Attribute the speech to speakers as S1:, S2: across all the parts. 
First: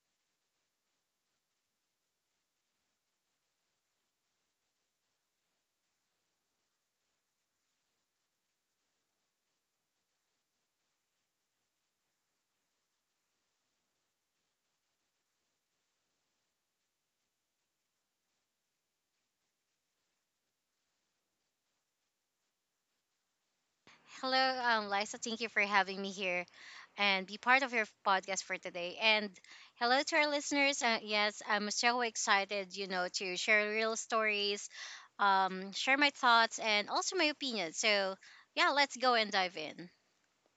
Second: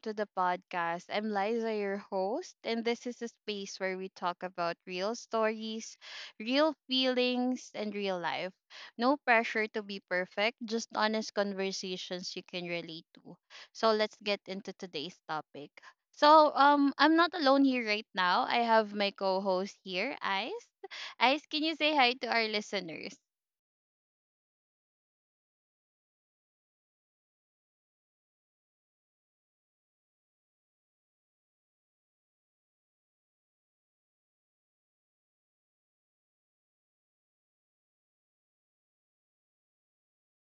S1: to the podcast. I'm Liza, your host, and this is a space where we talk about real stories, real feelings, and real life. No pressure to be perfect, just honest conversations you can relate to. So, let's get into today's topic. So, I'm not alone here right now. I have my co host here, Ice. Ice, can you say hi to our listeners?
S2: Hello, Liza. Thank you for having me here and be part of your podcast for today. And hello to our listeners. Yes, I'm so excited, you know, to share real stories, share my thoughts, and also my opinions. So, yeah, let's go and dive in.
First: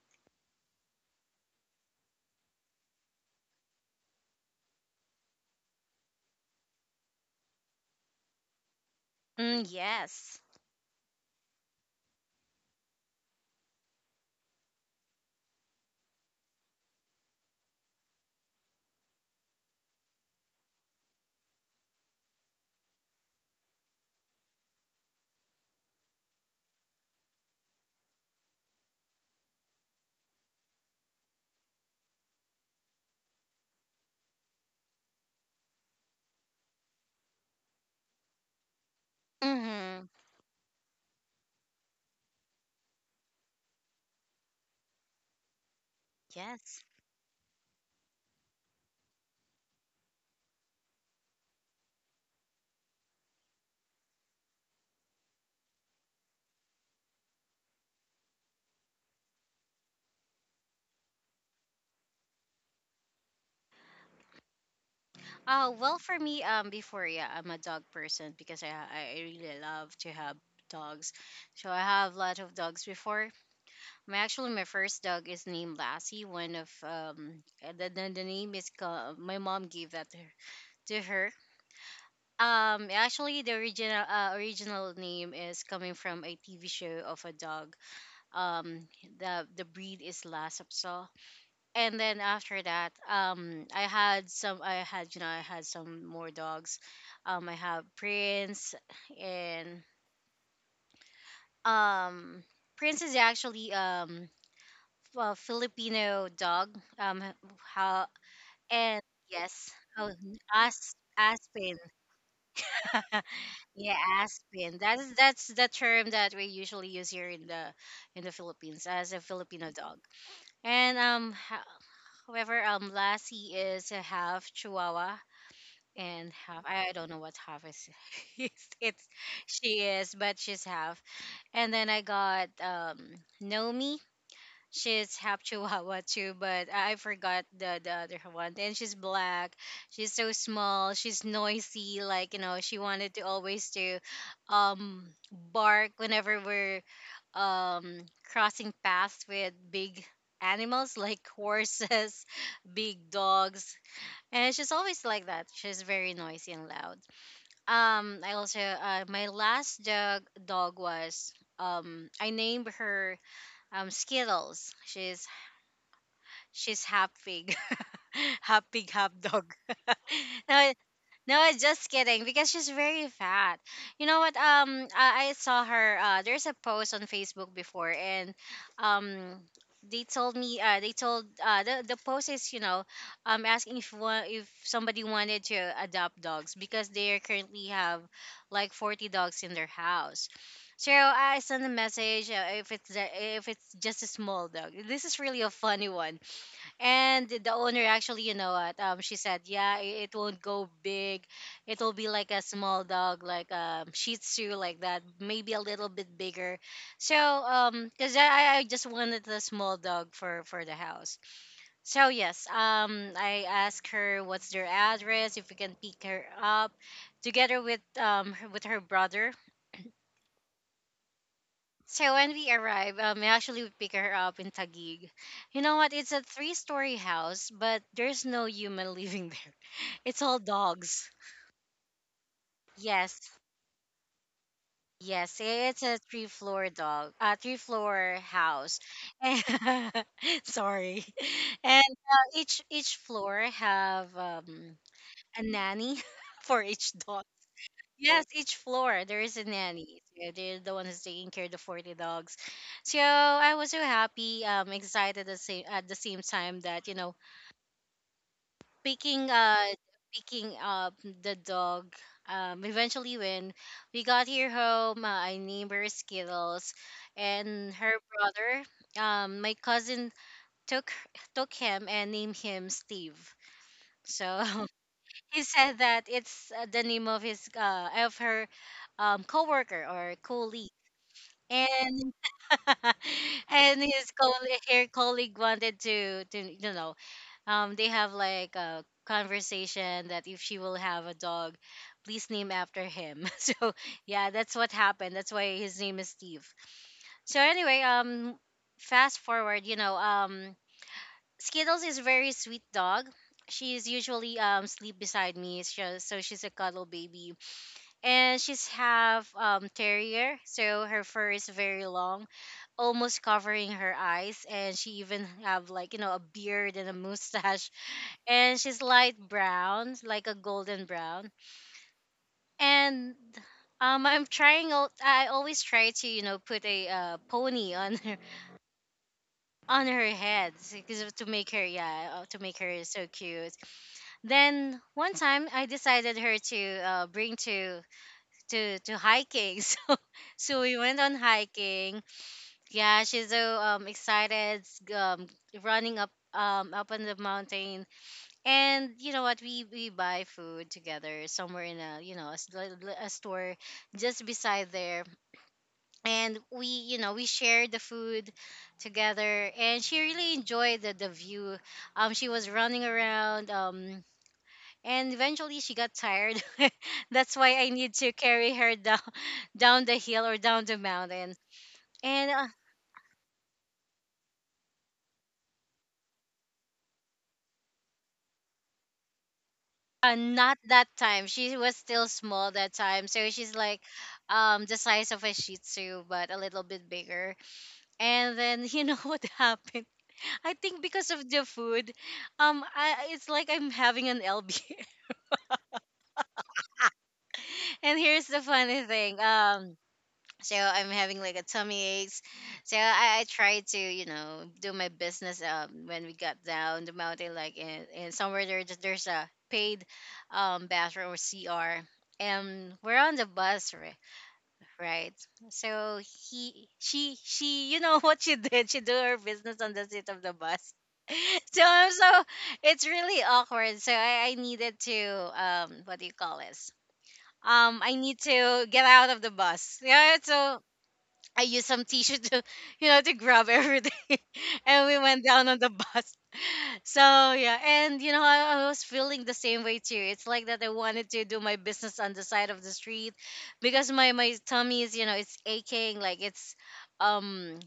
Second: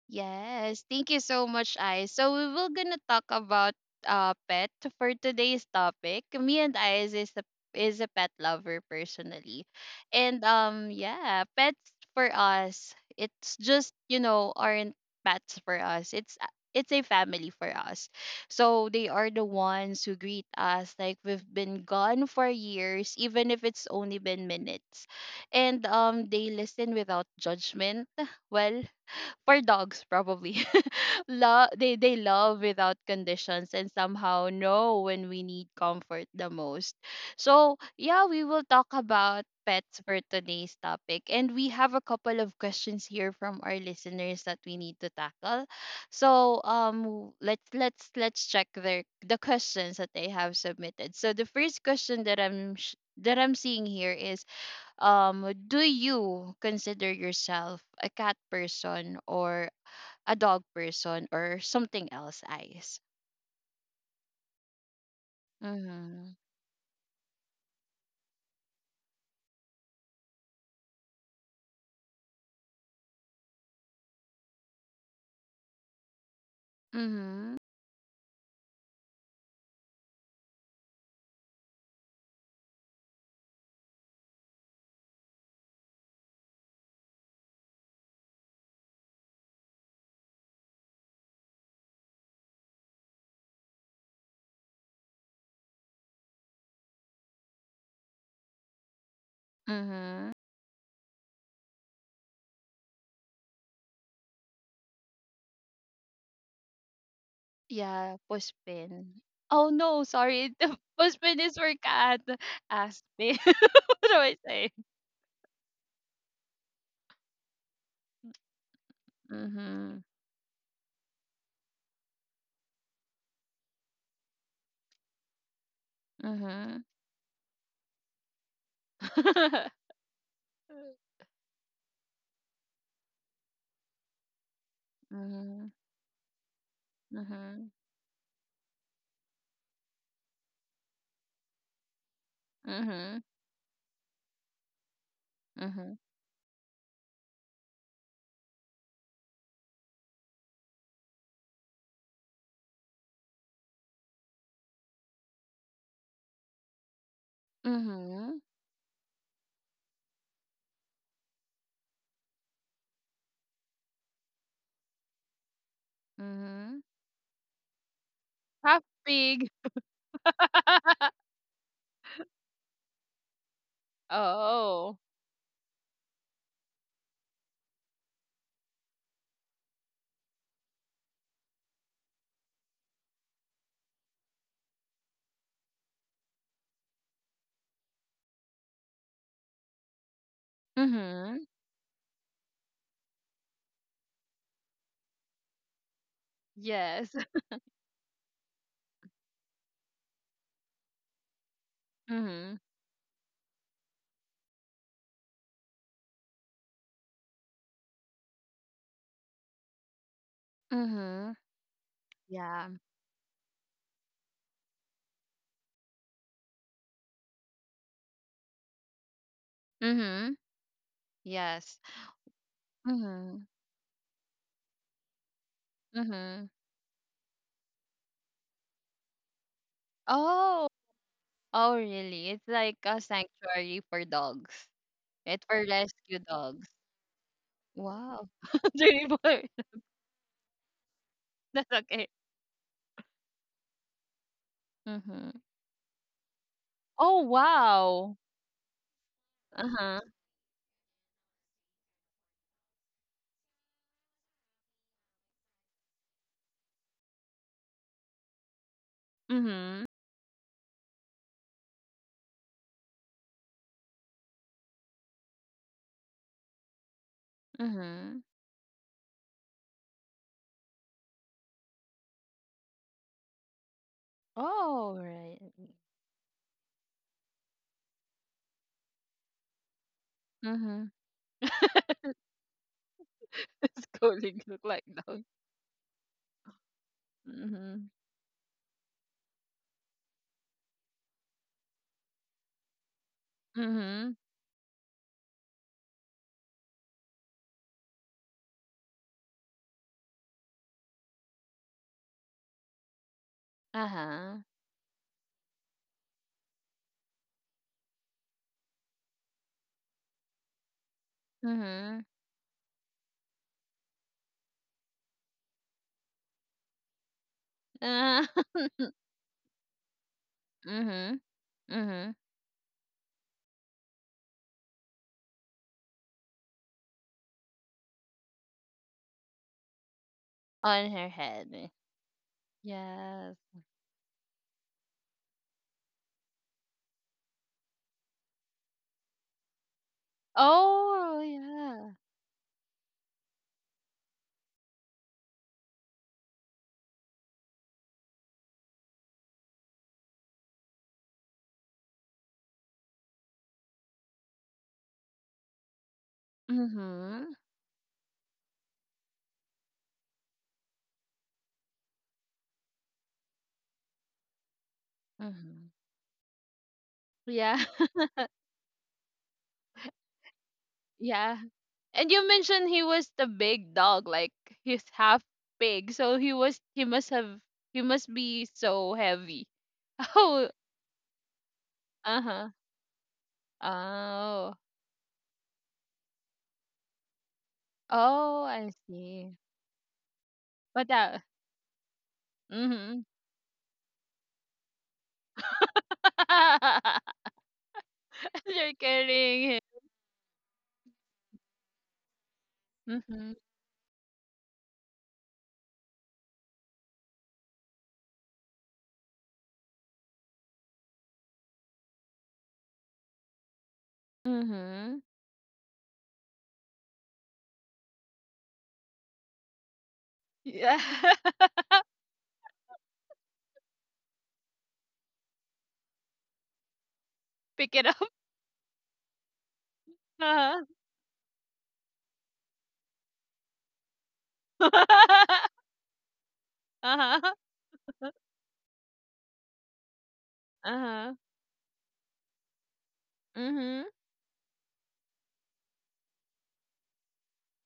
S1: Yes, thank you so much, Ice. So we will gonna talk about pet for today's topic. Me and Ice is a pet lover personally,
S2: Mm, yes.
S1: and yeah, pets for us, it's just, aren't pets for us. It's a family for us. So they are the ones who greet us like we've been gone for years, even if it's only been minutes, and they listen without judgment, well, for dogs probably. Love, they love without conditions, and somehow know when we need comfort the most. So yeah, we will talk about pets
S2: Mm-hmm.
S1: for today's topic, and we have a couple of questions here from our listeners that we need to tackle. So
S2: Yes.
S1: let's check the questions that they have submitted. So the first question that that I'm seeing here is, do you consider yourself a cat person or a dog person or something else, eyes?
S2: Well, for
S1: Mhm.
S2: me, before, yeah, I'm a dog person because I really love to have dogs. So I have a lot of dogs before. My first dog is named Lassie. One of um
S1: Mhm.
S2: eh, the, the, the name is my mom gave that to her. To her. Actually the original name is coming from a TV show of a dog. Um, the breed is Lhasa. And then after that, I had some. I had, you know, I had some more dogs. I have Prince and
S1: Mhm.
S2: um Prince is actually well, Filipino dog. How
S1: Yeah,
S2: and
S1: puspin. Oh
S2: yes,
S1: no,
S2: oh,
S1: sorry. The
S2: as
S1: puspin is for
S2: Aspen.
S1: cat. Aspin.
S2: Yeah,
S1: What do I say?
S2: Aspen. That's the term that we usually use here in the Philippines as a Filipino dog.
S1: Mhm.
S2: And however, Lassie is a half Chihuahua and half,
S1: Mhm.
S2: I don't know what half is. It's she is but She's half. And then I got Nomi. She's half
S1: Mhm.
S2: Chihuahua too, but I forgot
S1: Mhm.
S2: the other one. And she's black. She's so small. She's noisy. Like, you know, she wanted
S1: Mhm.
S2: to always to, um, bark
S1: Mhm.
S2: whenever we're um crossing paths with big animals like horses, big dogs, and she's always like that. She's very noisy and loud. I
S1: Mhm.
S2: also my last dog was I named her Skittles. She's
S1: Mhm.
S2: she's half pig, half
S1: Half
S2: pig, half
S1: pig.
S2: dog. no, no, Just kidding. Because she's very fat. You know what?
S1: Oh.
S2: I saw her. There's a post on Facebook before, and um, they told me. They told, the post is, you know, asking if somebody wanted to adopt dogs because they currently have like 40 dogs in their house. So I
S1: Mhm.
S2: send a message, if it's just a small dog. This is really a funny one.
S1: Yes.
S2: And the owner actually, you know what? She said, "Yeah, it won't go big. It will be like a
S1: Mhm.
S2: small dog, like Shih Tzu, like that. Maybe a little bit bigger." So cause I just wanted a small dog for the house.
S1: Mhm.
S2: So yes,
S1: Yeah.
S2: I asked her what's their address if we can pick her up, together with with her brother.
S1: Mhm. Yes.
S2: So when we arrive, I
S1: Mhm.
S2: actually would pick her up in Taguig. You know what? It's a
S1: Mhm.
S2: three-story house, but there's no human living there. It's all
S1: Oh!
S2: dogs.
S1: Oh, really? It's like a
S2: Yes,
S1: sanctuary for dogs.
S2: yes,
S1: It's for
S2: it's a
S1: rescue dogs.
S2: three-floor
S1: Wow.
S2: house.
S1: Three more.
S2: Sorry,
S1: That's
S2: and
S1: okay.
S2: each floor have,
S1: Mm-hmm.
S2: a nanny for each
S1: Oh,
S2: dog.
S1: wow.
S2: Yes, each floor there is a
S1: Uh-huh.
S2: nanny. So they're the one who's taking care of the 40 dogs. So I was so happy, excited at the same time that, you know, picking uh
S1: Mm-hmm.
S2: picking up the dog. Eventually when we got here home, I named her Skittles, and her
S1: Mm-hmm.
S2: brother, my cousin took took him and named him Steve. So
S1: Oh, right.
S2: he said that it's the name of his, of her coworker or colleague,
S1: Mm-hmm.
S2: and
S1: It's calling look like
S2: her
S1: dogs.
S2: colleague wanted to you know,
S1: Mm-hmm.
S2: they have like a conversation that if she will have a dog, please name after him. So
S1: Mm-hmm.
S2: yeah, that's what happened. That's why his name is Steve. So anyway, fast forward, you know, um, Skittles is a very sweet dog. She's usually
S1: Uh-huh.
S2: sleep beside me, so she's a cuddle baby, and she's half terrier, so her fur is very
S1: Mm-hmm.
S2: long, almost covering her eyes, and she even have, like, you know, a beard and a mustache,
S1: Uh,
S2: and she's light brown, like a golden
S1: mm-hmm.
S2: brown,
S1: Mm-hmm.
S2: and I'm I always try to, you know, put a, pony on her on her head
S1: On her
S2: because to make her
S1: head.
S2: to make her so
S1: Yes.
S2: cute. Then one time I decided her to bring to hiking. So so we went on
S1: Oh, yeah.
S2: hiking. Yeah, she's so excited um running up up on the mountain. And you know what? We buy food together somewhere in a, you know, a, a store just beside there. And we, you know, we
S1: Mm-hmm.
S2: shared the food together. And she really enjoyed the view. She was running around. And eventually
S1: Mhm.
S2: she got tired that's why
S1: Yeah,
S2: I need to carry her down, down the hill or down the mountain.
S1: yeah. And you
S2: And
S1: mentioned he was the big dog, like he's half pig, so he was he must have he must be so heavy. Oh,
S2: not that time, she was still
S1: uh huh.
S2: small that time, so she's like
S1: Oh,
S2: the size of a Shih Tzu but a little bit bigger. And
S1: oh,
S2: then,
S1: I
S2: you know, what
S1: see.
S2: happened, I think
S1: But
S2: because
S1: that.
S2: of the food.
S1: Mhm.
S2: It's like I'm having an LB. And here's the
S1: You're
S2: funny thing.
S1: carrying him.
S2: I'm having like a tummy aches. So I
S1: Mhm.
S2: tried to, you know, do my business when we got down the mountain, like in somewhere there, there's a paid, bathroom or CR. And we're on the bus,
S1: Mhm.
S2: right? So she, you know, what she did? She do her business on the seat of the bus.
S1: Yeah.
S2: So I'm so It's really awkward. So I needed to what do you call this?
S1: Pick
S2: Um,
S1: it
S2: I
S1: up.
S2: need to get out of the bus. Yeah, so
S1: Uh
S2: I used some tissue to, you know, to grab everything. And we went
S1: huh.
S2: down on the bus. So,
S1: Uh huh.
S2: yeah. And, you know, I was feeling the same way too. It's like that I
S1: Uh
S2: wanted
S1: huh.
S2: to do my business on the side of the street because
S1: Mhm.
S2: my tummy is, you know, it's aching. Like um,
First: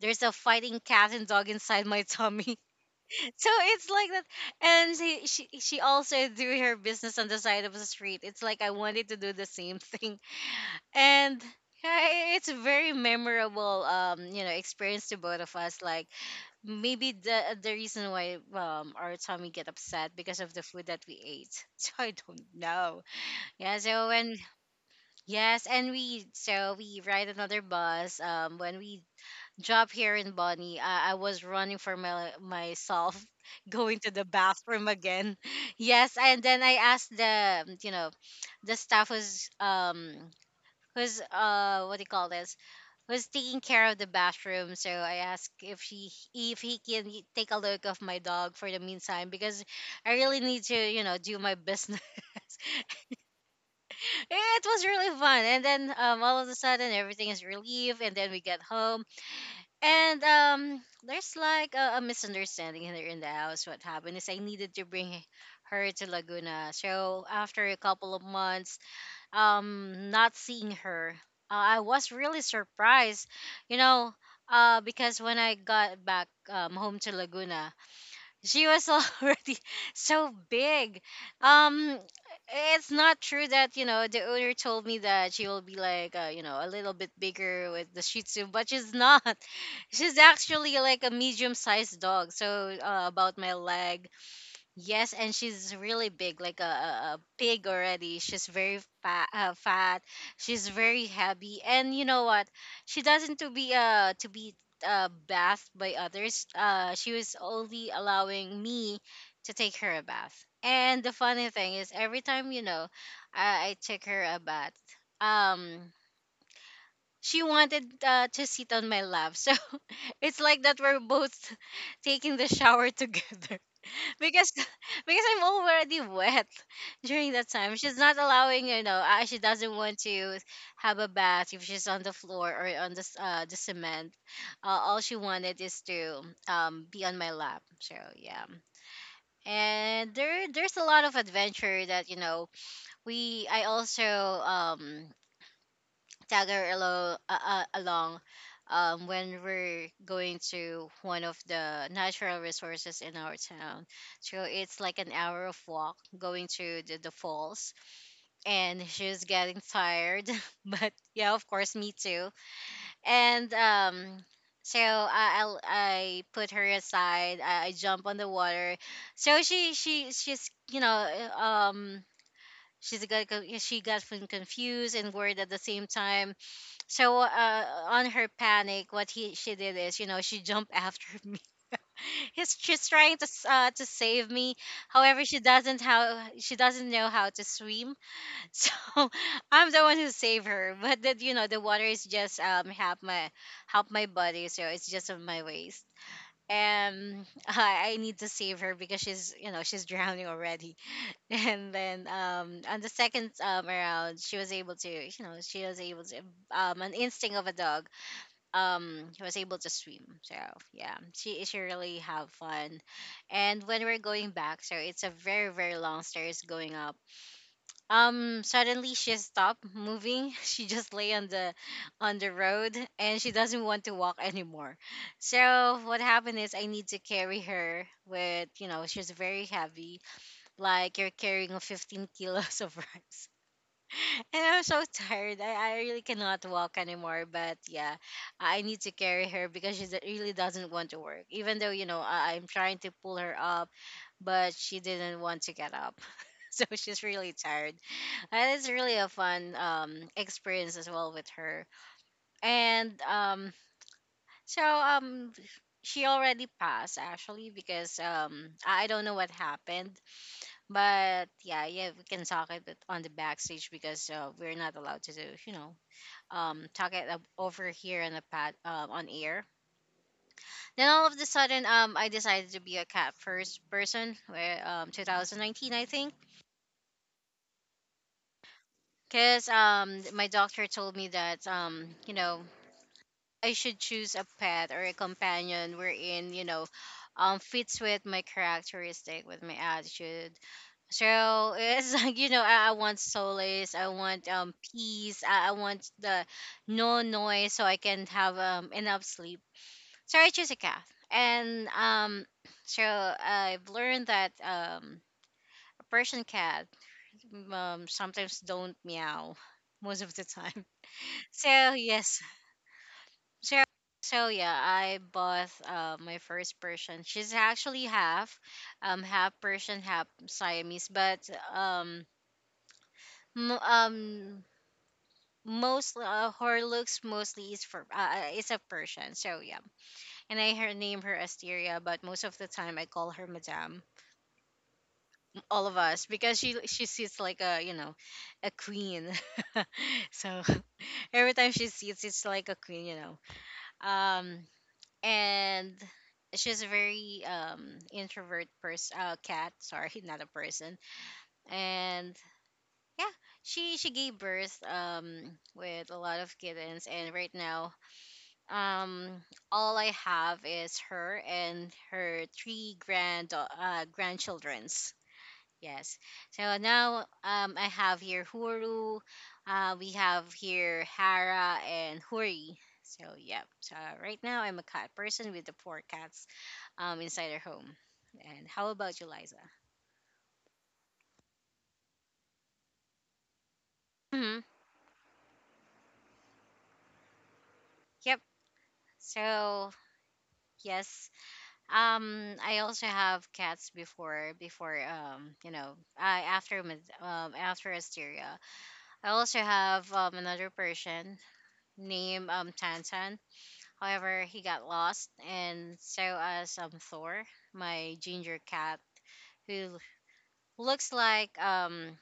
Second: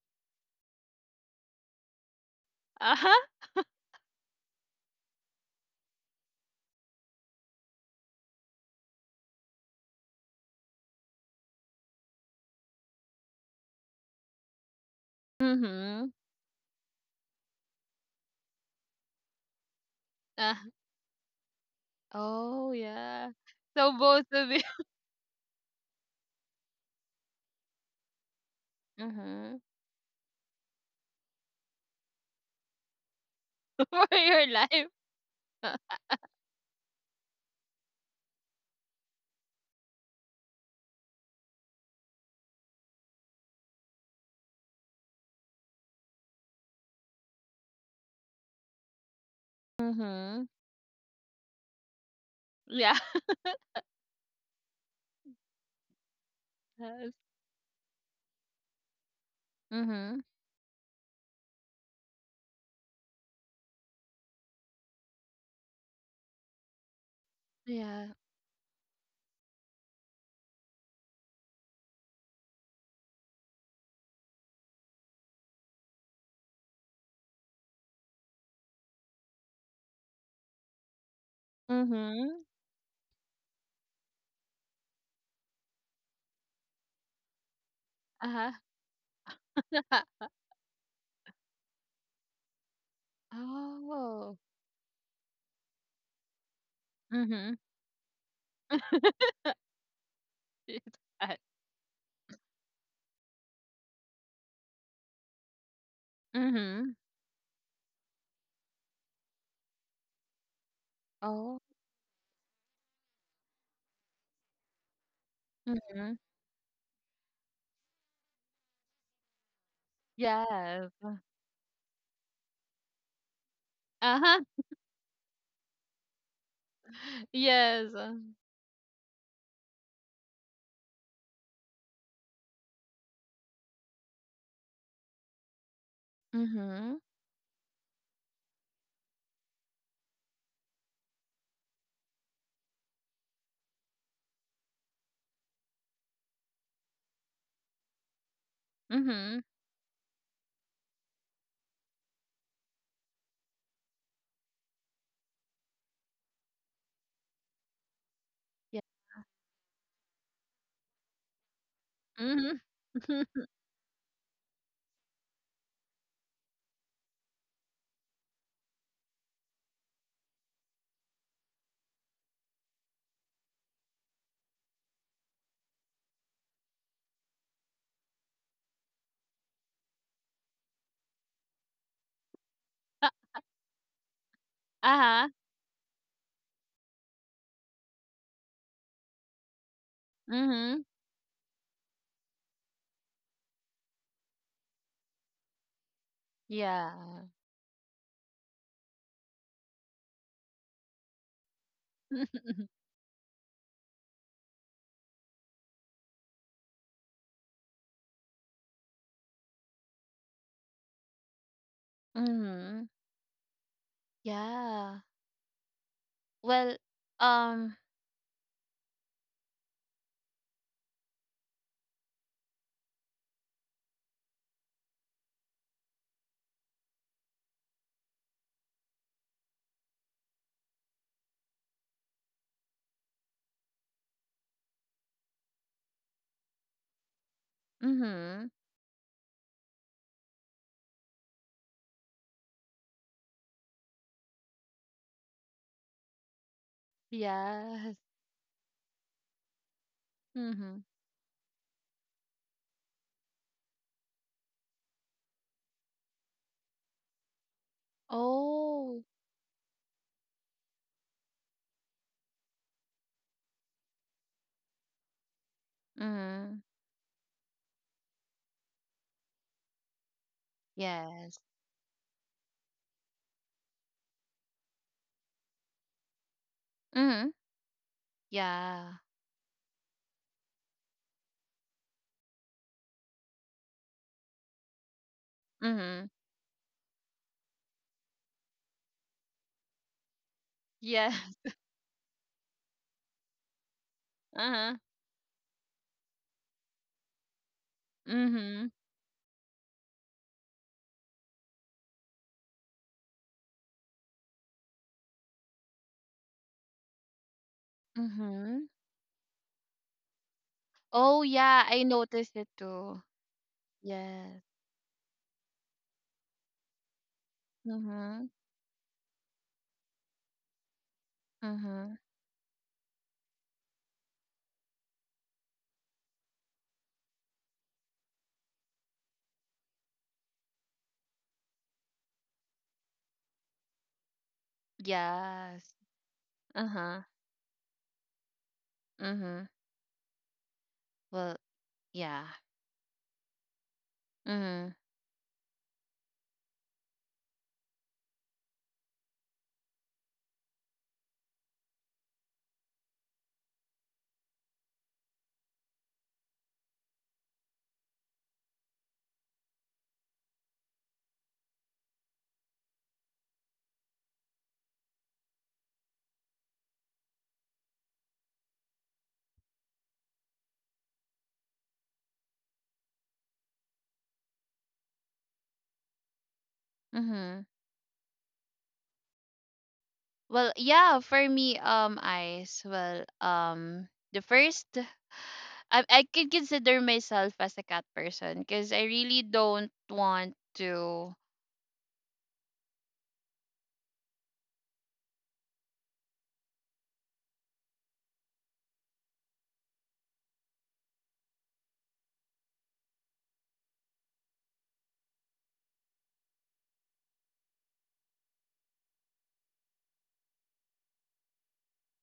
S2: there's a fighting cat and dog inside my tummy.
S1: Uh huh.
S2: So it's like that. And she also do her business on the side of the street. It's like I wanted to do the same thing. And yeah, it's a very memorable you know experience to both of us, like
S1: Mhm.
S2: maybe the reason why our tummy get upset because of
S1: Uh,
S2: the food that we ate. So I don't
S1: oh,
S2: know.
S1: yeah.
S2: Yeah,
S1: So
S2: so
S1: both
S2: when
S1: of you.
S2: yes, and we ride another bus when we
S1: Mm-hmm.
S2: drop here in Bonnie. I was running for my myself going to
S1: For
S2: the
S1: your life.
S2: bathroom again. Yes, and then I asked, the you know, the staff who's what do you call this, was taking care of the bathroom, so I asked if she if he can take a look of my dog for the meantime because I really
S1: Mm-hmm.
S2: need to, you know, do my business.
S1: Yeah.
S2: It was really fun, and then all of a sudden
S1: Yes.
S2: everything is relieved, and then we get home,
S1: Mm-hmm.
S2: and there's like a misunderstanding here in the house. What happened is I needed to bring her to Laguna, so after a
S1: Yeah.
S2: couple of months not seeing her, I was really surprised, you know, uh, because when I got back home to Laguna, she was already so big. Um,
S1: Mm-hmm.
S2: it's not true that you know the owner told me that she will be like, you know, a little bit bigger with the Shih Tzu,
S1: Uh-huh.
S2: but she's not. She's actually like a medium sized dog, so about my leg.
S1: Oh.
S2: Yes, and she's really big, like a
S1: Mm-hmm.
S2: pig already. She's very fat, fat. She's
S1: Yes.
S2: very
S1: Uh,
S2: heavy, and you know what? She doesn't to be, uh, bathed by others.
S1: mm-hmm.
S2: She was only allowing me to take her a bath. And the funny
S1: Oh.
S2: thing is, every time, you know, I took her a bath. Um,
S1: Mm-hmm.
S2: she wanted, to sit on my lap, so it's like that
S1: Yes.
S2: we're both taking the shower together
S1: Uh-huh.
S2: because because I'm already wet during that time.
S1: Yes.
S2: She's not allowing, you know, she doesn't want to have a bath if she's on the floor or on the the cement. All she wanted is to
S1: Mm-hmm.
S2: be on my lap. So yeah. And there's a lot of adventure that you know we I also tagger along, along when
S1: Mm-hmm.
S2: we're going to one of the natural resources in our town. So it's like an hour of walk going to the falls,
S1: Yeah.
S2: and she's getting tired. But yeah, of course, me too.
S1: Mm-hmm.
S2: And so I put her aside. I jump on the water. So she she she's you know uh, um. She's got, she got confused and worried at the same time, so on her panic, what he she did is, she jumped after me. She's trying to to save me. However,
S1: Uh-huh.
S2: she doesn't know how to swim. So I'm the one who saved her.
S1: Mm-hmm.
S2: But the water is just half my body, so it's just on my waist.
S1: Yeah.
S2: And I need to save her because she's you know she's drowning already. And then on the second around, she was able to, you know, she was able to an instinct of a dog, she was able to swim. So yeah, she really have
S1: Mm-hmm.
S2: fun. And when we're going back, so
S1: Yeah.
S2: it's a very long stairs
S1: Well,
S2: going up.
S1: um,
S2: Suddenly she stopped moving. She just lay on the road, and she doesn't want to walk anymore. So what happened is I need to carry her with, you know, she's very heavy, like you're carrying a 15 kilos of rice. And I'm so tired. I really cannot walk anymore. But yeah,
S1: mm-hmm.
S2: I need to carry her because really doesn't want to work. Even though, you know, I, I'm trying to pull her up, but she didn't want to get up. So she's really tired.
S1: Yes.
S2: And it's really a fun experience
S1: Mm-hmm.
S2: as well with her. And so She already passed actually because I
S1: Oh.
S2: don't know what happened, but yeah, yeah, we can talk it but on the backstage because we're not allowed to do, you know,
S1: Mm-hmm.
S2: talk it up over here on the pad, on air. Then all of the
S1: Yes.
S2: sudden, I decided to be a cat first person, where 2019, I think,
S1: Mm-hmm. Yeah.
S2: because my doctor told me that, you know, I should choose a pet or a companion
S1: Mm-hmm.
S2: wherein, you know, fits with my characteristic, with my attitude.
S1: Yes.
S2: So it's like, you know, I want solace, I want
S1: Uh-huh.
S2: peace, I want the no noise so I can have
S1: Mm-hmm.
S2: enough sleep. So I choose a cat, and I've learned that a Persian cat sometimes
S1: Mm-hmm.
S2: don't meow most of the time.
S1: Oh yeah,
S2: So
S1: I
S2: yes,
S1: noticed it too.
S2: so
S1: Yes.
S2: yeah, I bought my first Persian. She's actually
S1: Mm-hmm.
S2: half, half Persian, half Siamese, but
S1: Mm-hmm.
S2: um. M- um most her looks mostly is for is a Persian. So yeah, and I her name her Asteria, but most of the time I call her Madame. All
S1: Yes.
S2: of us because she
S1: Uh-huh.
S2: sits like a, you know, a queen.
S1: Mm-hmm.
S2: So every
S1: Well,
S2: time she sits, it's
S1: yeah.
S2: like a queen, you know. Um
S1: Mm-hmm.
S2: and. She's a very introvert person, cat, sorry, not a person. And yeah, she gave birth with a lot of kittens, and right now um all I have is her and her three grandchildren's. Yes, so now I have here Huru, we have here Hara and Huri. So yeah, so right now I'm a cat person with the four cats inside
S1: Mm-hmm.
S2: our home. And how about you, Liza?
S1: Well, yeah, for me, ice. Well, the
S2: Hmm.
S1: first, I could consider myself as a cat
S2: Yep.
S1: person because I really don't
S2: So
S1: want
S2: yes.
S1: to.
S2: I also have cats before, you know, I after Asteria. I also have another person named Tantan. However, he got lost, and so as Thor, my ginger cat, who looks like um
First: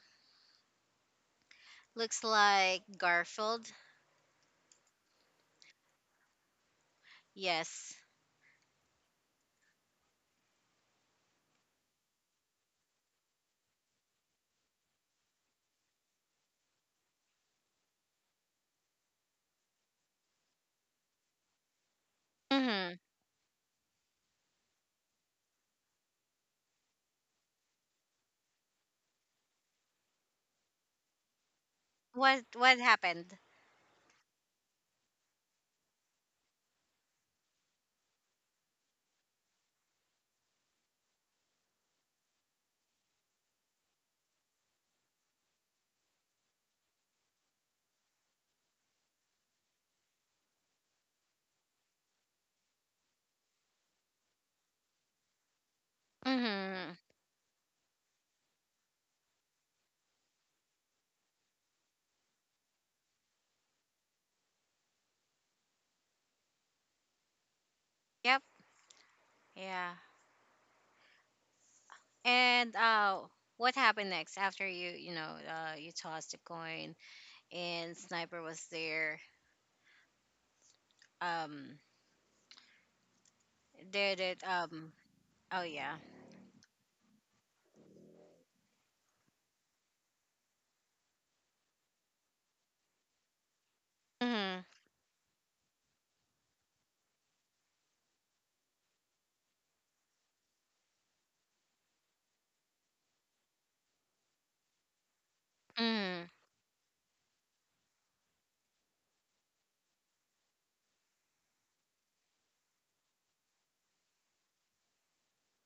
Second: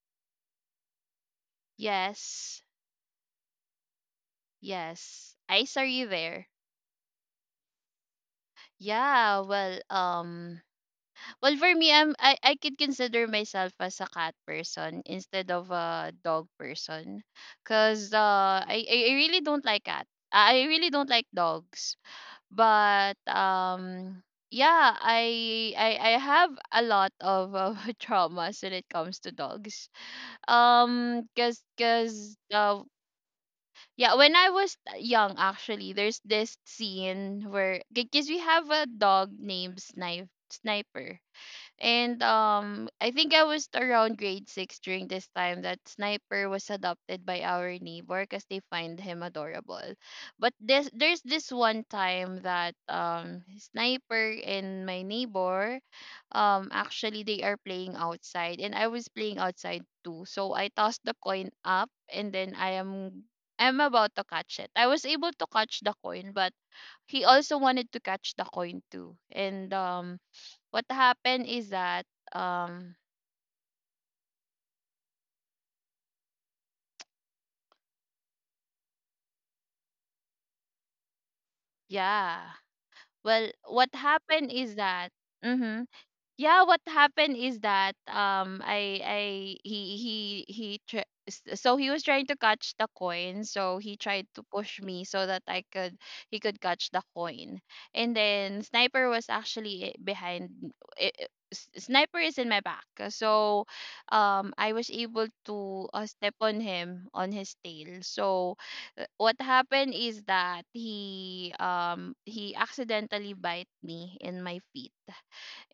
S2: looks
S1: Yes,
S2: like Garfield.
S1: yes. Ice, are you there?
S2: Yes.
S1: Yeah. Well, well, for me, I could consider myself as a cat person instead of a dog person, cause I really don't like cats. I really don't like dogs.
S2: Mhm.
S1: But yeah, I have a lot of traumas when it comes to dogs. Cuz cuz
S2: What happened?
S1: Yeah, when I was young actually, there's this scene where because we have a dog named Sniper. And I think I was around grade six during this time that Sniper was adopted by our neighbor because they find him adorable. But this there's this one time that Sniper and my neighbor,
S2: Mhm.
S1: actually they are playing outside and I was playing outside too. So I tossed the coin up and then I'm about to catch it. I was able to catch the coin, but he also wanted to catch
S2: Yep.
S1: the coin too. And
S2: Yeah.
S1: what happened is that,
S2: And
S1: um
S2: what happened next after you, you know, you tossed the coin and Sniper was there? Um,
S1: yeah, well, what
S2: did it?
S1: happened is that
S2: Oh
S1: mhm,
S2: yeah.
S1: yeah, what happened is that, I so he was trying to catch the coin, so he tried to
S2: Mhm.
S1: push me so that I could he could catch the coin. And then Sniper was actually behind. Sniper is in my back, so I was able to,
S2: Mhm.
S1: step on him on his tail. So, what happened is that he, he accidentally bite me in my feet,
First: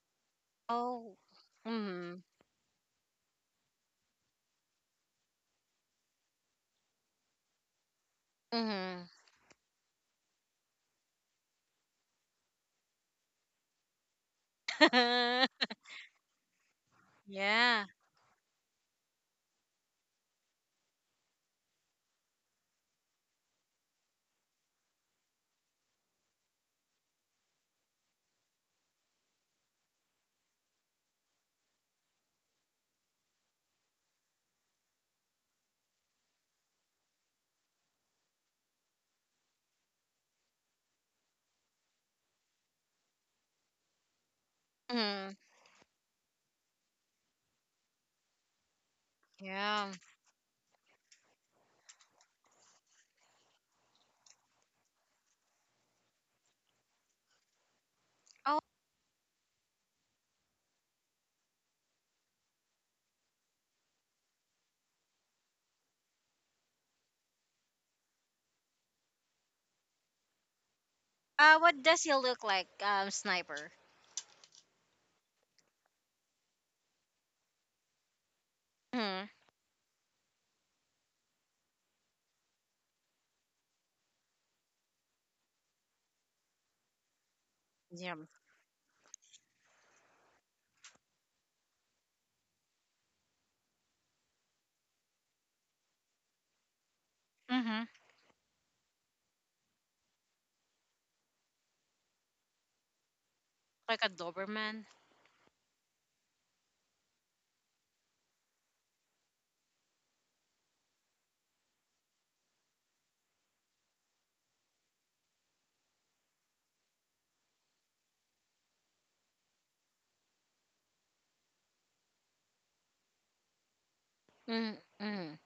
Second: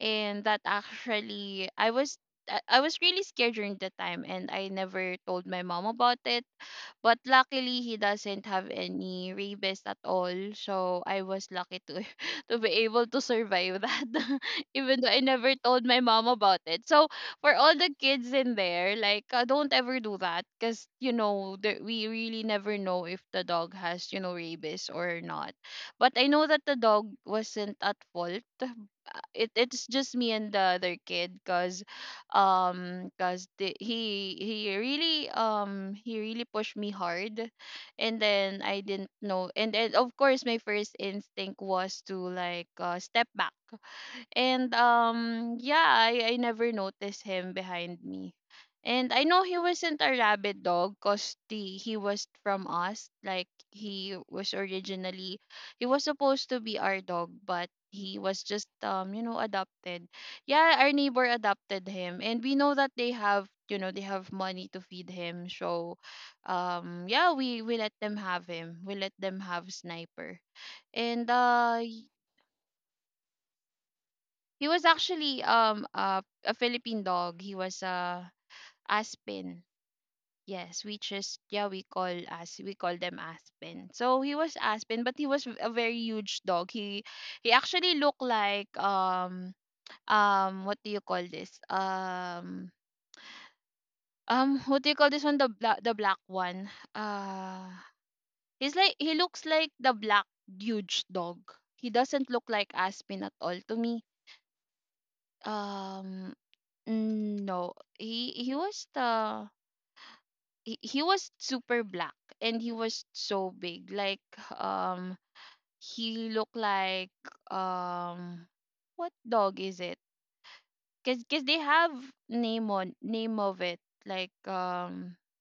S1: and that
S2: Oh.
S1: actually I was
S2: Mhm.
S1: I I was really scared during the time, and I never told my mom about it. But luckily, he doesn't have
S2: Mhm.
S1: any rabies at all. So I was lucky to to be able to survive that, even though I never told my mom about it. So for all
S2: Yeah.
S1: the kids in there, like, don't ever do that, because, there, we really never know if the dog has, rabies or not. But I know that the dog wasn't at fault. It it's just me and the other kid, cause because he really pushed me hard, and then I didn't know, and then of course my first instinct was to, like, step back. And
S2: Mhm.
S1: yeah, I never noticed him behind me. And I know he wasn't
S2: Yeah.
S1: a rabid dog because the he was from us. Like, he was supposed to be our dog, but he was just,
S2: Oh.
S1: adopted. Yeah, our neighbor adopted him, and we know that they have money to feed him. So yeah, we let them have him, we let them have Sniper. And
S2: What does he look like? Sniper.
S1: he was actually a Philippine dog. He was a
S2: Mhm.
S1: Aspen. Yes, we just yeah we call as we call them Aspen. So he was Aspen, but he was a very huge dog. He actually looked
S2: Yeah.
S1: like, what do you call this, what do you call this one, the black one. uh
S2: Mhm.
S1: he looks like the black huge dog. He doesn't look like Aspen at all to
S2: Like
S1: me.
S2: a Doberman.
S1: Um no, he was super black, and he was so big. Like, um he looked like, um what dog is it? 'Cause they have name of it, like,
S2: Mhm. Mhm.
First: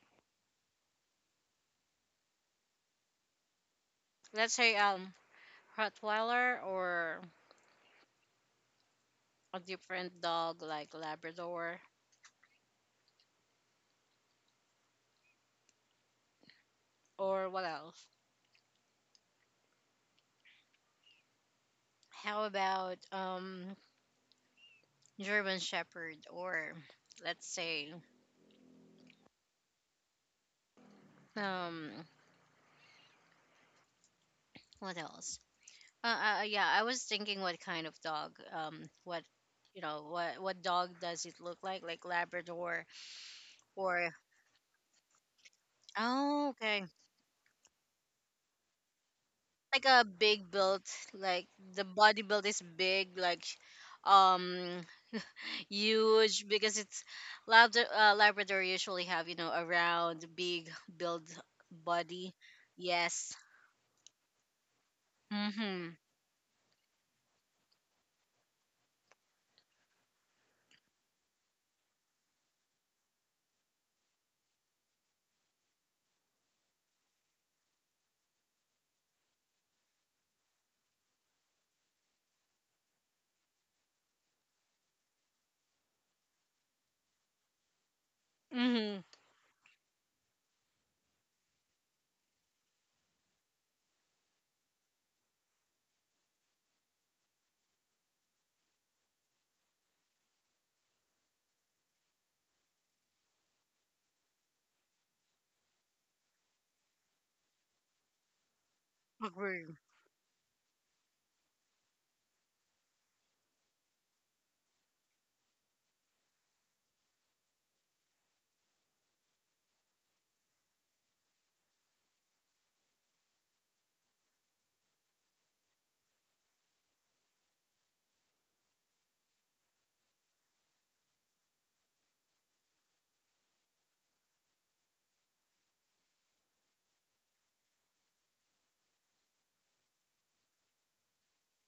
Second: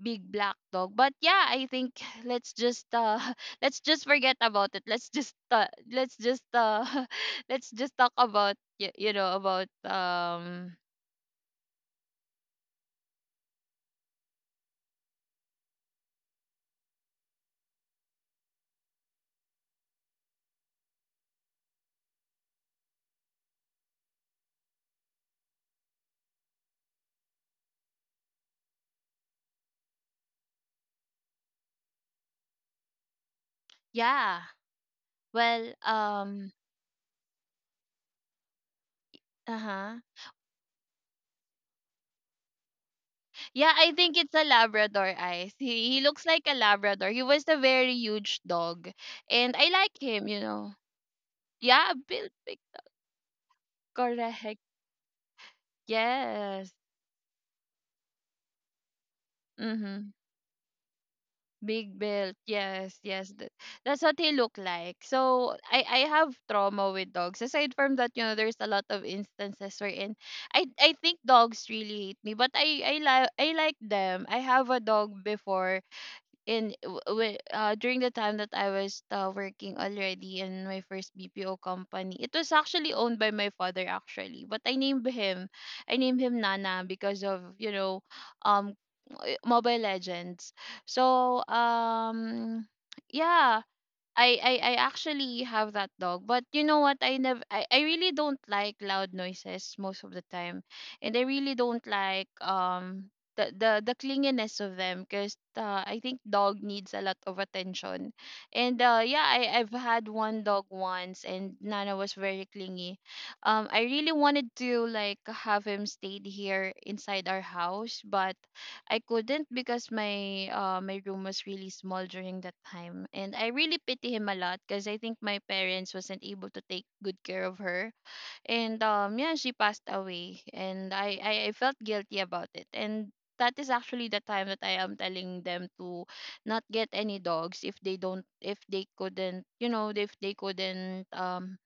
S1: big black dog. But yeah, I think let's just let's just forget
S2: Let's
S1: about
S2: say
S1: it. Let's just, let's just
S2: Rottweiler, or
S1: let's just talk about
S2: a
S1: about
S2: different dog like Labrador. Or what else? How about German Shepherd, or let's say um
S1: yeah.
S2: what else?
S1: Well,
S2: Yeah, I was thinking what kind of dog, what you
S1: Uh-huh.
S2: know, what dog does it look like Labrador
S1: Yeah, I
S2: or
S1: think it's a Labrador, eyes. He looks like
S2: oh
S1: a
S2: okay,
S1: Labrador. He was a very huge dog. And I
S2: like
S1: like
S2: a
S1: him, you
S2: big
S1: know.
S2: built, like the
S1: Yeah,
S2: body
S1: built
S2: build
S1: big,
S2: is big like
S1: correct.
S2: um huge
S1: Yes.
S2: because it's Labrador, Labrador usually have, you know, a
S1: Mm-hmm.
S2: round, big build
S1: Big
S2: body.
S1: built. Yes, yes.
S2: Yes.
S1: That's what he looked like. So, I,
S2: Mhm.
S1: I have trauma with dogs. Aside from that, there's a lot of instances wherein I think dogs really hate me, but I like them. I have a dog before during the time that I was, working already in my first BPO company. It was actually owned by my father actually, but I named him Nana because of, um,
S2: Mhm.
S1: Mobile Legends. So yeah, I actually have that dog, but you know what? I never I, I really don't like loud noises most of the time, and I really don't like, the clinginess of them, because, I think dog needs a lot of attention. And yeah, I
S2: Agree.
S1: I've had one dog once, and Nana was very clingy. I really wanted to, like, have him stayed here inside our house, but I couldn't because my, my room was really small during that time, and I really pity him a lot because I think my parents wasn't able to take good care of her. And yeah, she passed away, and I felt guilty about it. And that is actually the time that I am telling them to not get any dogs if they don't if they couldn't, if they couldn't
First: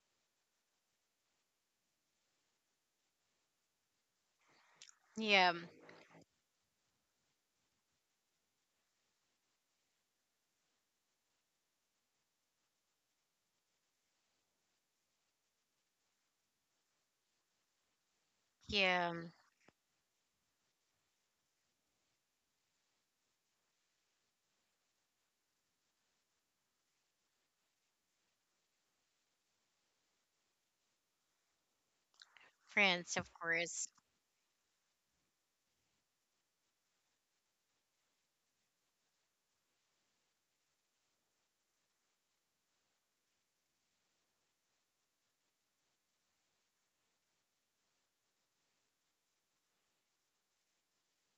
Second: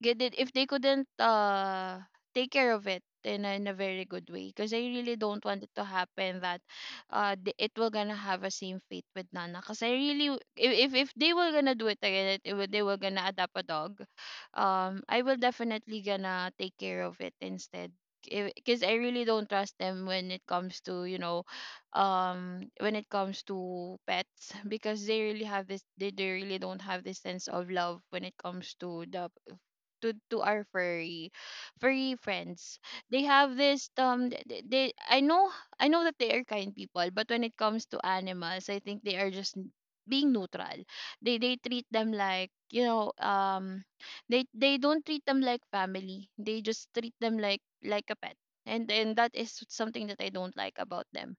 S1: they did if they couldn't, take care of it in a very good way, because I really don't
S2: Yeah,
S1: want it to happen that, it will gonna have a same fate with Nana. Because I really if, if they were gonna do it again, they were gonna adopt a dog, I will definitely gonna take care of it instead. Because I
S2: yeah,
S1: really don't trust them when it comes to, when it comes to pets, because they really don't have this sense of love when it comes to the to our furry friends.
S2: France,
S1: They
S2: of
S1: have
S2: course.
S1: this, th- th- they i know I know that they are kind people, but When it comes to animals, I think they are just being neutral. They treat them like they don't treat them like family, they just treat them like a pet, and that is something that I don't like about them.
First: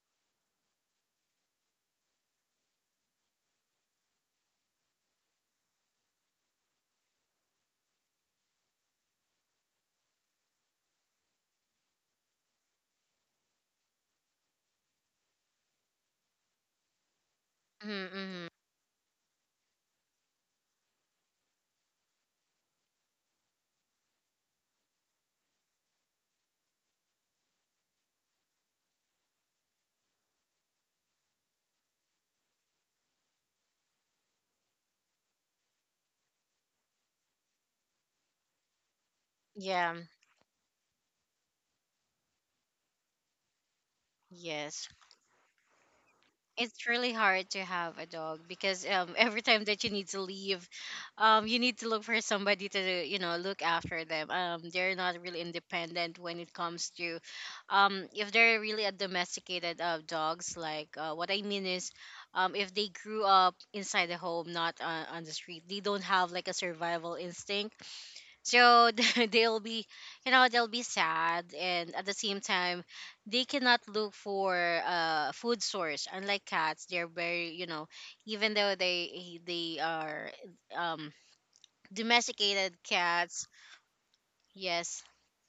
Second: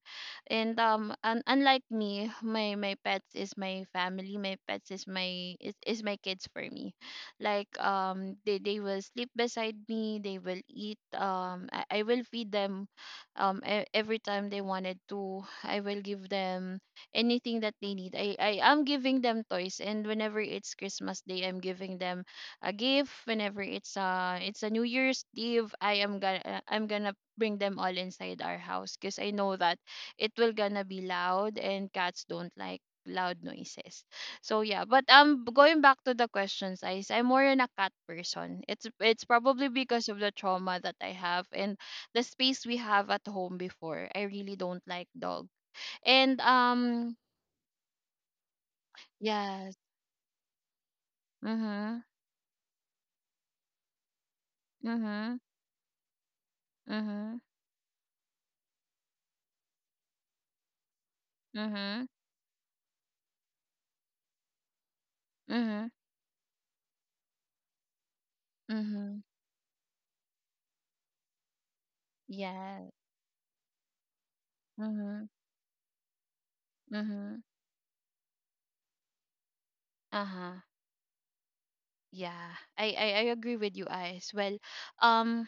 S1: And un Unlike me, my pets is my family. My pets is my kids for me. Like they will sleep beside me, they will eat, I will feed them every time they wanted to. I will give them anything that they need. I,
S2: Mm-hmm.
S1: I am giving them toys, and whenever it's Christmas Day I'm giving them a gift. Whenever it's a New Year's Eve, I'm gonna bring them all inside our house, because I know that it will gonna be loud, and cats don't like loud noises. So yeah, but going back to the questions, guys, I'm more in a cat person. It's probably
S2: Yeah,
S1: because of the trauma that I have, and the space we have at home before. I really don't
S2: yes,
S1: like dog. And
S2: it's really hard to have a dog because every time
S1: yes.
S2: that you need to leave, you
S1: Mm-hmm.
S2: need to look for somebody to, you know, look after them. They're
S1: Mm-hmm.
S2: not really independent when it comes
S1: Mm-hmm.
S2: to if they're really a domesticated dogs, like, what I mean
S1: Mm-hmm.
S2: is, if they grew up inside the home, not on the
S1: Mm-hmm.
S2: street, they don't have like a survival instinct. So
S1: Mm-hmm.
S2: they'll be, you know, they'll be sad, and at the same
S1: Yeah.
S2: time they cannot look for
S1: Mm-hmm.
S2: food source, unlike cats. They're
S1: Hmm.
S2: very, you know, even though they are
S1: Uh-huh.
S2: um
S1: Yeah.
S2: domesticated
S1: I
S2: cats.
S1: agree with you, Ice. Well,
S2: Yes.
S1: um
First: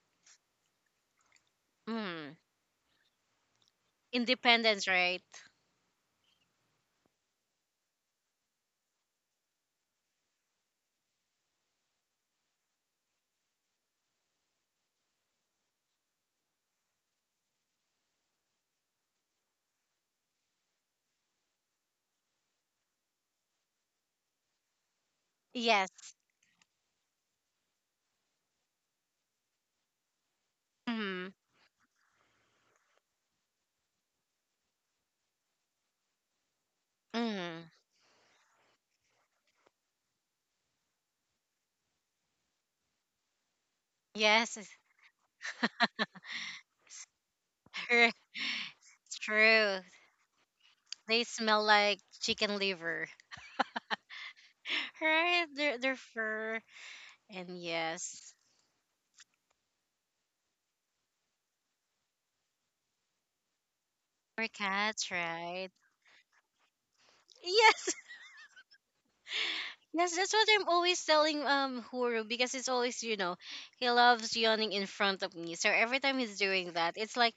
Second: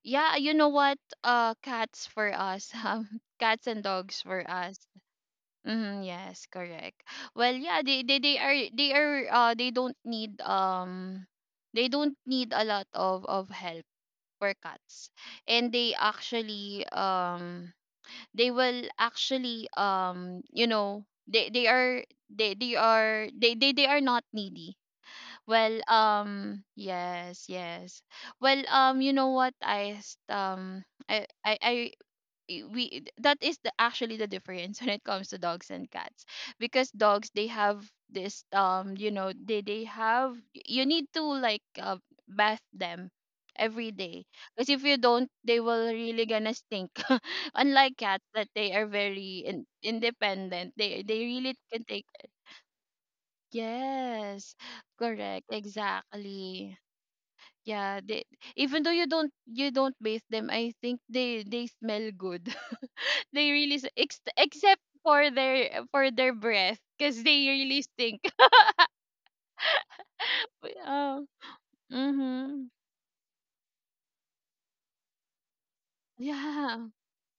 S1: yeah, you know what? Cats for
S2: Mm.
S1: us. Cats and dogs for us.
S2: Independence, right?
S1: Mm, yes, correct. Well, yeah, they are they are they don't need a lot of help for cats, and they actually they will actually you know they are they are they are not needy. Well,
S2: Yes.
S1: yes, yes. Well, you know what? I, s- I,
S2: Mm.
S1: I, I, I- We. That is the actually the difference when it comes to dogs and cats, because dogs they
S2: Mm.
S1: have this, you know, they have. You need to like bath them every day,
S2: Yes.
S1: because if you don't, they will really gonna stink. Unlike cats,
S2: It's
S1: that they are very
S2: true,
S1: independent. They
S2: they
S1: really
S2: smell
S1: can
S2: like
S1: take.
S2: chicken liver.
S1: Yes. Correct,
S2: Right, their fur.
S1: exactly.
S2: And
S1: Yeah, they,
S2: yes,
S1: even though you don't bathe them, I think they smell good. They really
S2: for
S1: except
S2: cats,
S1: for
S2: right?
S1: their breath, because they really
S2: Yes.
S1: stink.
S2: Yes, that's what I'm
S1: But
S2: always
S1: oh,
S2: telling Huru because
S1: mm-hmm.
S2: it's always, you know, he loves yawning in front of me. So every time he's doing
S1: Yeah,
S2: that, it's like,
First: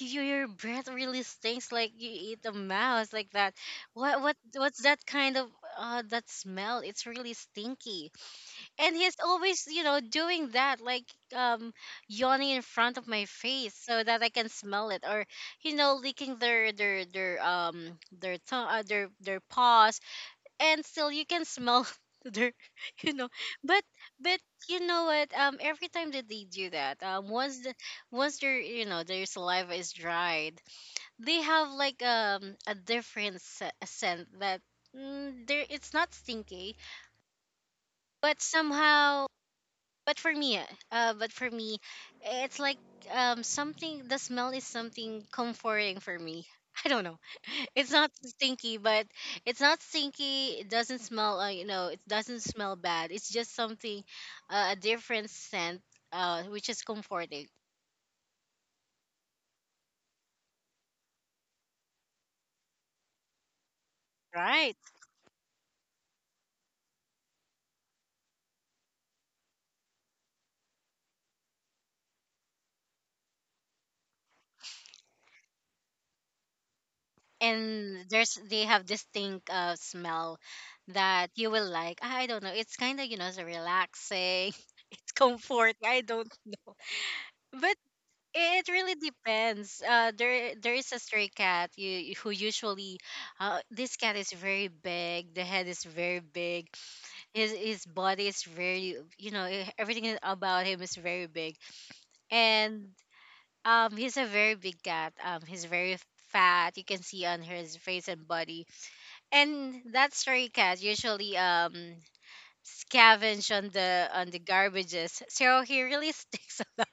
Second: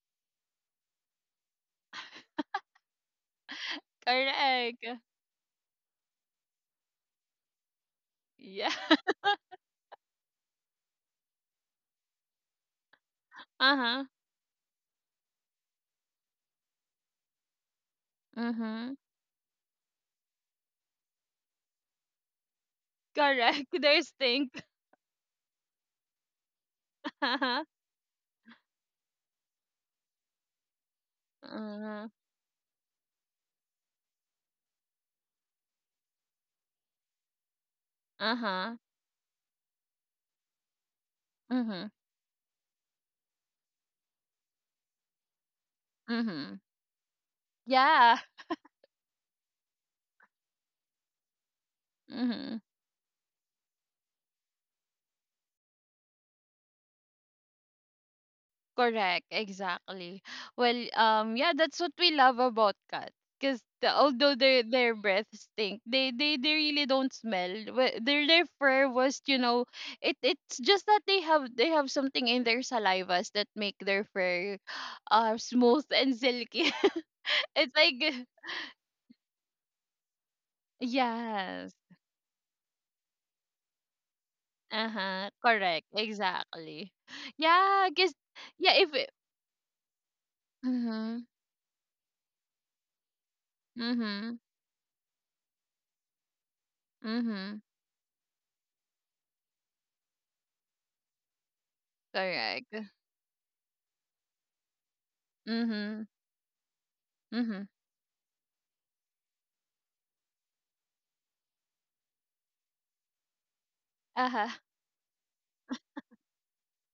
S2: "Y- your breath really stinks like you eat a mouse like that. What what's
S1: correct.
S2: that kind of that smell? It's really stinky.
S1: Yeah.
S2: And he's always, you know, doing that, like um yawning in front of my face so
S1: Uh-huh.
S2: that I can smell it, or, you know, licking their their tongue,
S1: Mm-hmm.
S2: their paws, and still you can smell their you know.
S1: Correct.
S2: But
S1: They
S2: but
S1: stink.
S2: you know what, every time that they do that, once
S1: Uh-huh.
S2: their, you know, their saliva is dried, they have like
S1: Uh-huh.
S2: a different a scent that, mm, there it's not stinky, but
S1: Uh-huh.
S2: somehow, but for me but for me,
S1: Mm-hmm.
S2: it's like something, the smell is something comforting for me.
S1: Mm-hmm.
S2: I don't know. It's not
S1: Yeah.
S2: stinky, but it's not stinky it doesn't smell, you know, it doesn't
S1: Mm-hmm.
S2: smell bad, it's just something a different scent, which is comforting.
S1: Correct, exactly. Well, yeah, that's what we love about cats. Because the, although their
S2: Right.
S1: their breath stink, they really don't smell. Their fur was, you know, it it's just that they have something in their salivas that make their fur smooth and silky. It's
S2: And
S1: like,
S2: there's, they have distinct smell that you will
S1: yes,
S2: like, I don't know, it's kind of, you know, it's relaxing.
S1: uh
S2: It's
S1: huh,
S2: comforting,
S1: correct,
S2: I don't know,
S1: exactly.
S2: but
S1: Yeah, because
S2: it
S1: yeah,
S2: really
S1: if it,
S2: depends. There there is a
S1: mm-hmm,
S2: stray cat you, who usually, this cat is
S1: mm-hmm,
S2: very big. The head is very big. His
S1: mm-hmm,
S2: his body is very, you know, everything about him is very big.
S1: correct,
S2: And he's a very big cat. He's very
S1: mm-hmm,
S2: fat. You can see on
S1: mm-hmm.
S2: his face and body. And that stray cat usually scavenge on the
S1: Uh-huh.
S2: garbages. So he really sticks a lot.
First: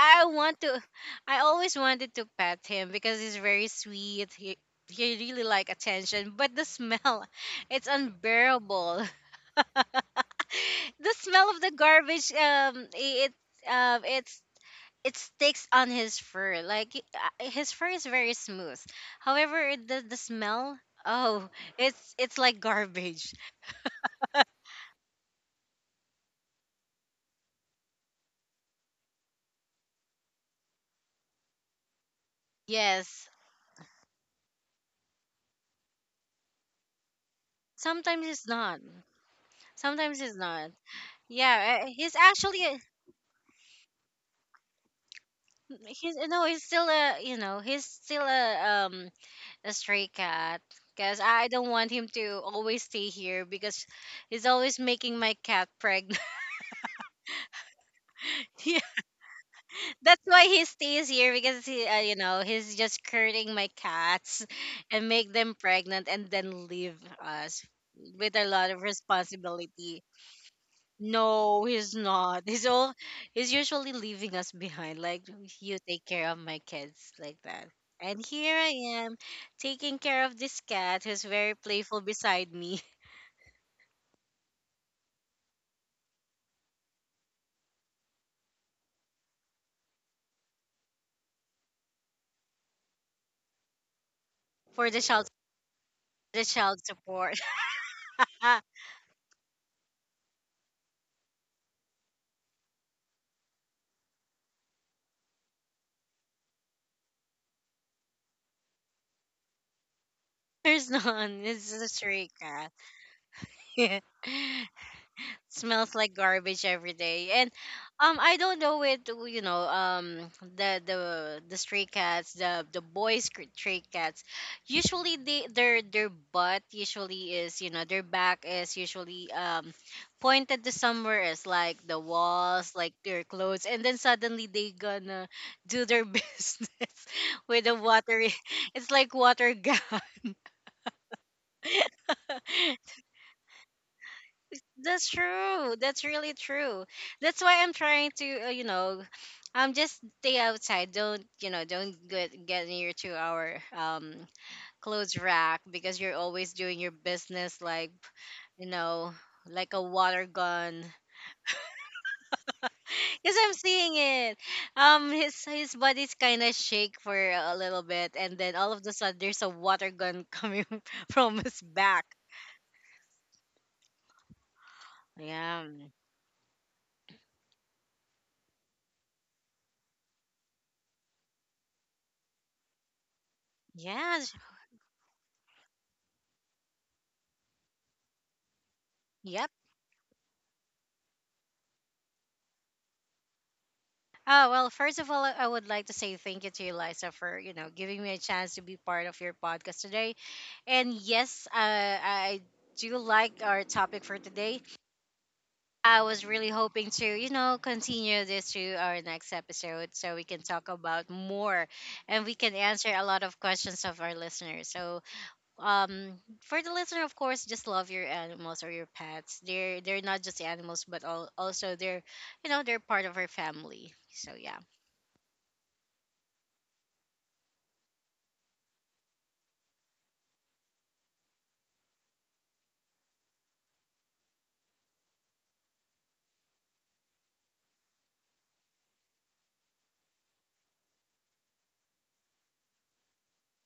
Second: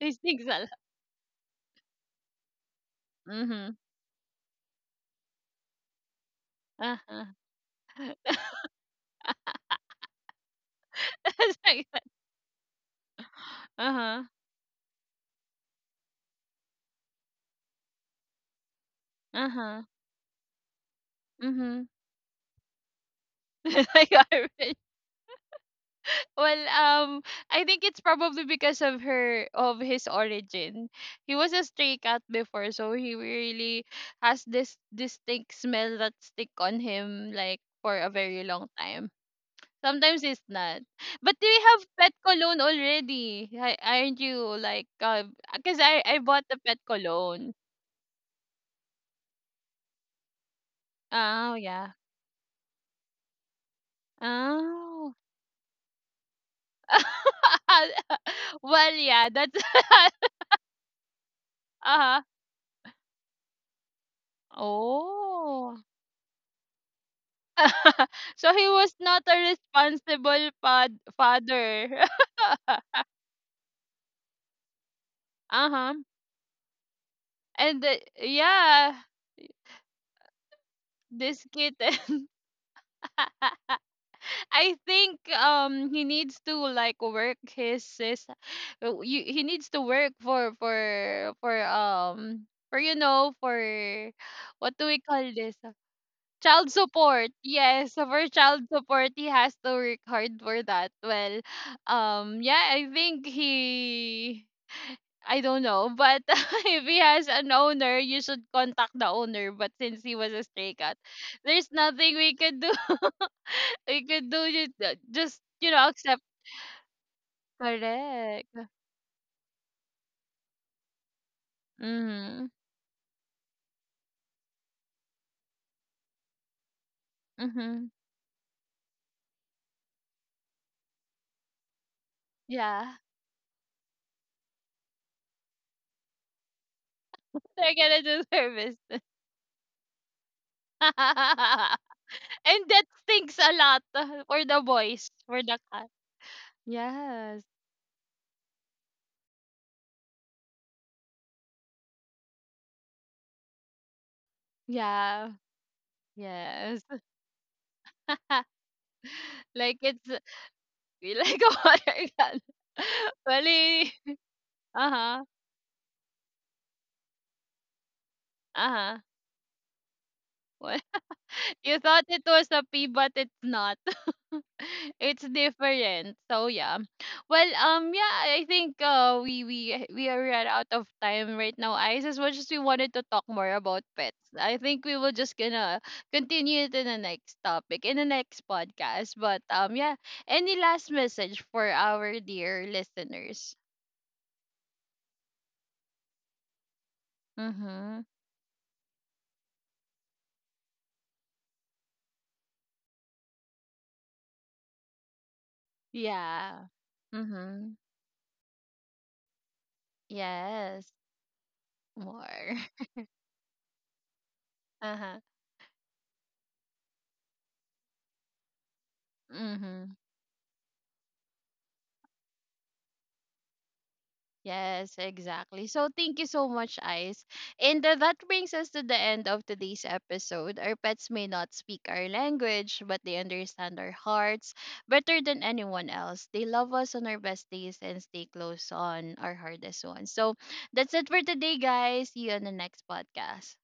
S1: These
S2: I
S1: things
S2: want
S1: are. Lot.
S2: to I always wanted to pet him because he's very
S1: Mhm.
S2: sweet. He really like attention, but the
S1: Uh-huh.
S2: smell, it's unbearable. The smell
S1: It's
S2: of the
S1: like that.
S2: garbage,
S1: Uh-huh.
S2: it's, it sticks on his fur, like his fur is very smooth, however
S1: Uh-huh.
S2: the smell, oh,
S1: Mhm.
S2: it's like garbage.
S1: Like orange. Well, I think it's probably because of her of his origin. He was a stray cat before, so he
S2: Yes.
S1: really has this distinct smell that stick on him like for a
S2: Sometimes it's
S1: very long
S2: not.
S1: time.
S2: Sometimes
S1: Sometimes
S2: it's
S1: it's
S2: not.
S1: not. But do you
S2: Yeah,
S1: have pet
S2: he's
S1: cologne
S2: actually a-
S1: already? Aren't you like cause I
S2: he's
S1: I
S2: no,
S1: bought the
S2: he's
S1: pet
S2: still a, you
S1: cologne.
S2: know, he's still um a stray cat because I
S1: Oh
S2: don't want
S1: yeah.
S2: him to always stay here because he's always
S1: Oh.
S2: making my cat pregnant. Yeah,
S1: Well, yeah, that's
S2: that's why he stays here because he, you
S1: uh-huh.
S2: know, he's just curting my cats and make them
S1: Oh.
S2: pregnant and then leave us with a
S1: So he
S2: lot of
S1: was not a
S2: responsibility.
S1: responsible
S2: No,
S1: father.
S2: he's not. He's all, he's usually leaving us behind. Like, you
S1: Uh-huh.
S2: take care of my kids like that.
S1: And
S2: And here I
S1: yeah,
S2: am taking care of this cat who's
S1: this
S2: very playful
S1: kitten.
S2: beside me.
S1: I think he needs to like work he needs to work for you know for, what do
S2: For
S1: we
S2: the
S1: call
S2: child,
S1: this?
S2: the
S1: Child
S2: child
S1: support.
S2: support.
S1: Yes, so for
S2: Ah,
S1: child support, he has to work hard for that. Well, yeah, I think he. I don't know, but if he has an owner, you should contact the owner. But since he was a stray
S2: there's
S1: cat,
S2: none.
S1: there's
S2: It's a
S1: nothing
S2: stray
S1: we could
S2: cat.
S1: do. We could do just, you know,
S2: Smells like
S1: accept.
S2: garbage every day, and I don't
S1: Correct.
S2: know, it, you know, the stray cats,
S1: Mhm.
S2: the boys, stray cats, usually they their butt usually is, you know,
S1: Mhm.
S2: their back is usually pointed to somewhere else, like the walls, like
S1: Yeah,
S2: their clothes, and then suddenly they gonna do their business with the
S1: they're gonna
S2: water,
S1: do
S2: it's
S1: service,
S2: like water gun.
S1: and that stinks a lot for the
S2: That's
S1: boys, for the
S2: true.
S1: cat.
S2: That's really true. That's
S1: Yes.
S2: why I'm trying to, you know, just stay outside. Don't, you know, don't get near to our clothes
S1: Yeah.
S2: rack because you're always doing
S1: Yes.
S2: your business like, you know, like a
S1: Like it's
S2: water gun.
S1: like a water gun.
S2: Because I'm seeing
S1: Funny.
S2: it.
S1: Uh-huh.
S2: His body's kind of shake for a little bit, and then all of a
S1: Uh-huh.
S2: sudden there's a water gun coming from his
S1: You
S2: back.
S1: thought it was a pea, but it's not. It's
S2: Yeah.
S1: different. So yeah. Well, yeah, I think we we are run out of time right now. Eyes, as much as we wanted to talk more about pets,
S2: Yeah.
S1: I think we will just gonna continue it in the next topic in the next podcast. But
S2: Yep.
S1: yeah, any last message for our dear listeners?
S2: Oh, well, first of all, I would like to say thank you to you, Liza, for, you know, giving
S1: Mm-hmm.
S2: me a chance to be part of your podcast today. And yes, I do like our topic for today. I was really
S1: Yeah.
S2: hoping to, you know,
S1: Mm-hmm.
S2: continue this to our next episode so we can talk
S1: Yes.
S2: about more, and we can
S1: More.
S2: answer a lot of questions of our listeners. So,
S1: Uh-huh.
S2: for the listener, of course, just love your animals or your pets. They're
S1: Mm-hmm.
S2: they're not just animals, but all, also they're, you know, they're part of our family. So, yeah.
S1: Yes, exactly. So thank you so much, Ice. And that brings us to the end of today's episode. Our pets may not speak our language, but they understand our hearts better than anyone else. They love us on our best days and stay close on our hardest ones. So that's it for today, guys. See you on the next podcast.